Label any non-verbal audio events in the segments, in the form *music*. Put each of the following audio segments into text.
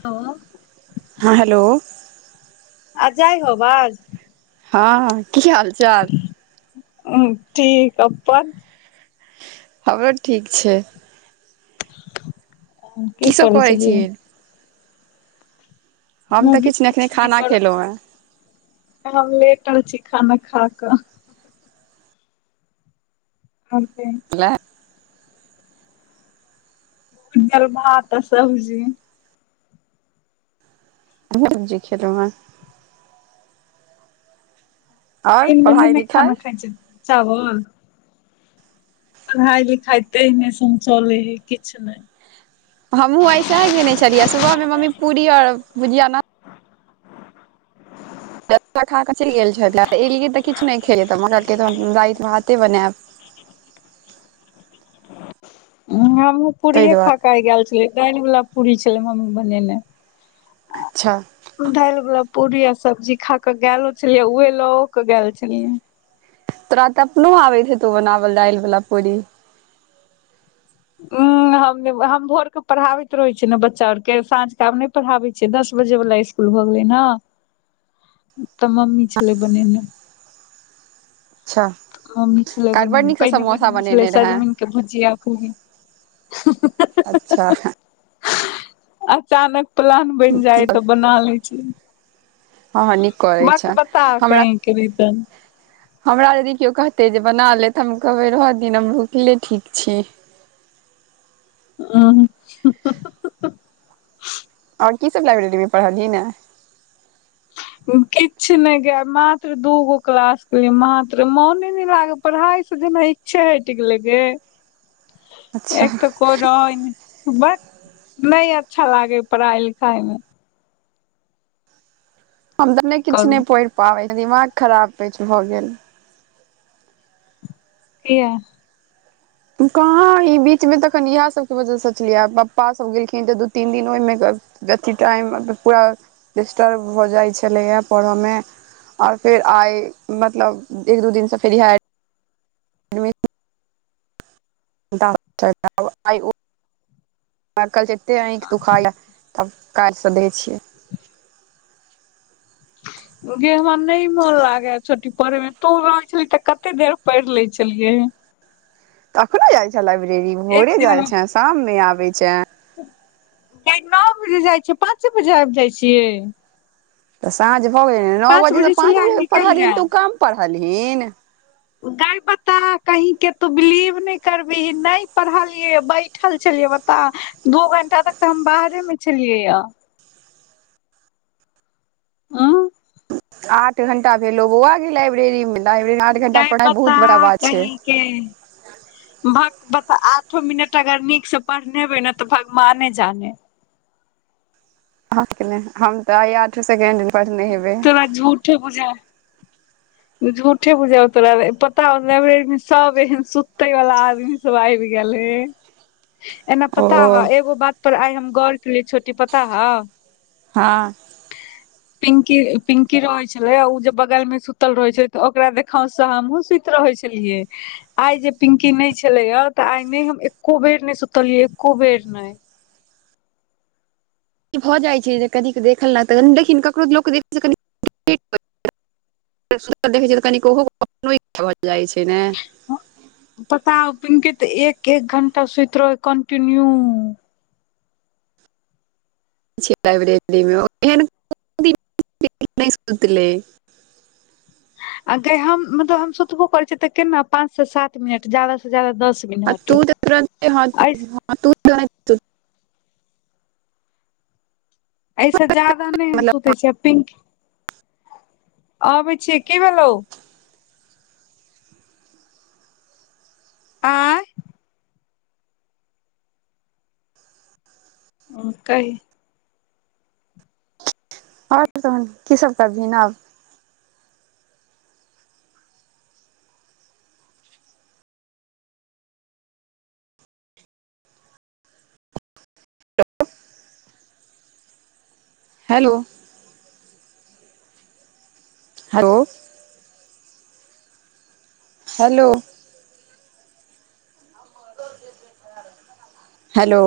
त *unintelligible* हँ हेलो आ जाइ हो बाज हँ की हाल चाल ह ठीक अपन हमरो ठीक छै की करै छेलिए हम तऽ भी एखने किछु नहि खाना करल खेलहुँ छल हम लेटल छी खाना खा कऽ आतै *unintelligible* ल *unintelligible* जल भात सबब्जी *unintelligible* खेलौ ह आओर तीन महिने पढ़ाइ नहि लिखाइ खाना खाइ छै चावल पढ़ाई लिखाई तेहने सन‌ चलै हय किछु नहि हमहुँ ऐसे हे गेने छलियै सुबह में मम्मी पूरी और भुजियााना ला कऽ चलि गेल छलैऽ एलियै तऽ किछु नहि खेलै तऽ हम कहल रातिमे हाथे बनायब हमूँ ताहि पूरीये खााक दुआरे आय गेल छलीयै दैल वालापूरी छलै म्मी बनेनाइ अच्छा दालि गुलाब पूड़ी आ सब्जी खााक गोलो छलियै उहे लओ के गेल छलियै तोरा त अपनो आबैत हे तो बनावल दालि वालला पूरी ह हम भोर के पढ़ाबैत रहे छियै ने बच्चा आर के साँझ के आब पढ़ाबे छियै दस बजे वाला इकूल *unintelligible* भऽ गेलै ने तऽ मम्मी छले बनेने अच्छा मम्मी छलै काल्हि बड़ बनेने नीकसँ पहिने समोसा बनेने छलै रहै सजमन कऽ भुजिया पूरी अच्छा अचानक प्लान बनि जाय तऽ बना ले छी हँ हँ नीक करै छऽ बकबता हमरा कहीं के भी तहन हमरा यदि केओ कहते जे बना ले तऽ हम कहबै रहय दिहि नऽ हम भूखले ठीक छी अच्छा आओर की सब लाइब्रेरी मऽ पढ़लियी ने *unintelligible* किछु नऽ गाय मात्र दू गो क्लास केलिए मात्र मोने नहि लागे पढ़ाई से जेना ईछे हेट गेलेगे अच्छा एक तऽ कोरन भख नहि अच्छा लागे पढ़ाई लिखाई मे हम तऽ अपने नहि की किछु करू नहि पढ़ि पाबै छी दिमाग खराब किछु भऽ गेल किया कहाँ ई बीच मे तखन इएह सबके वजह सोचलियै पप्पा सभ गेलखिन तऽ दू तीन दिन ओहिमे अथिी टाइम पूरा डिस्टर्ब हो जाइ छलैए पढ़यमे और फेर आय मतलब एक दू दिन से फेर इहा *unintelligible* तब कायलसँ दै छियै *unintelligible* गे हमरा नहि मोन लागे छोट्टी पढ़े मे तो रहे छलही तऽ कते देर पढ़ि ले छलियै अखनो जाय छऽ लाइब्रेरी एक भोरे दिन जाय छऽ शाम मे आबे छऽ नओ बजे जाइ छियै पाँचे बजे आबि जाइ छियै तऽ साँझ भऽ गेलनओ बजेसँ पाँच छलियै बजे निकलि पढ़लहन गेल तऽ ओ कम पढ़लहिन गाायपाता *unintelligible* तू बिलीव नहि करबी नहि पढ़लियै बैठल छलियै तऽ दू घं्टा तक तऽ हम बाहरे मऽ छलियै हँ उं आठ घंटा भेलो बौआ लाइब्रेरी मऽ लाइब्रेरी मऽ आठ घंटा गाय पढ़ाइ बता बहुत बड़ा बात छै कहीं के भक बता आठो मिनट अगर नीक से पढ़नेबै ने तऽ भगवाने जाने हम तऽ आय आढो सेकेंड नेय पढ़ने हेबे तोड़ा झूढे बुझाय झूठे बुजब तोरा पता हो तोरा लाइब्रेरी मऽ सब एहन सुते वाला आदमी सब आबि गेलहे एना ओ पता हाउ एगो बात पर आइ हम गौर कलिय छोटी पता हाउ हँ पिंकी पिंकी रहै छलै ओ जे बगलमे सु सुतल रहै छै तऽ ओकरा देखांवस सॅं हमहुँ सुति रहै छलियै आइ जे पिंकी नै छलेया तऽ आइ नै हम एक्को बेर नै सुतलियै एक्को बेर नै ई भऽ जाइ छै जे कनिक देखल नै तऽ देखिन ककरो लोक *unintelligible* सुतल देखै छै तऽ कनिके *unintelligible* भऽ जाइ छै ने पता हाउ पिन्की तऽ एक एक घण्टा सुयत रहय कन्टिन्यू *unintelligible* आयगे हम मतलब हम सुतबो करै छियै तऽ केन्ना पाँच से सात मिनट ज्यादा सऽ ज्यादा दस मिनट एहि *inaudible* अयसे ज्यादा नै हम मतलब सुतै छियै पिंक अबै छियै कि भेलौ आँय उंम्म कहि *unintelligible* तहन की सब करबिहीन आब hello hello hello hello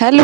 hello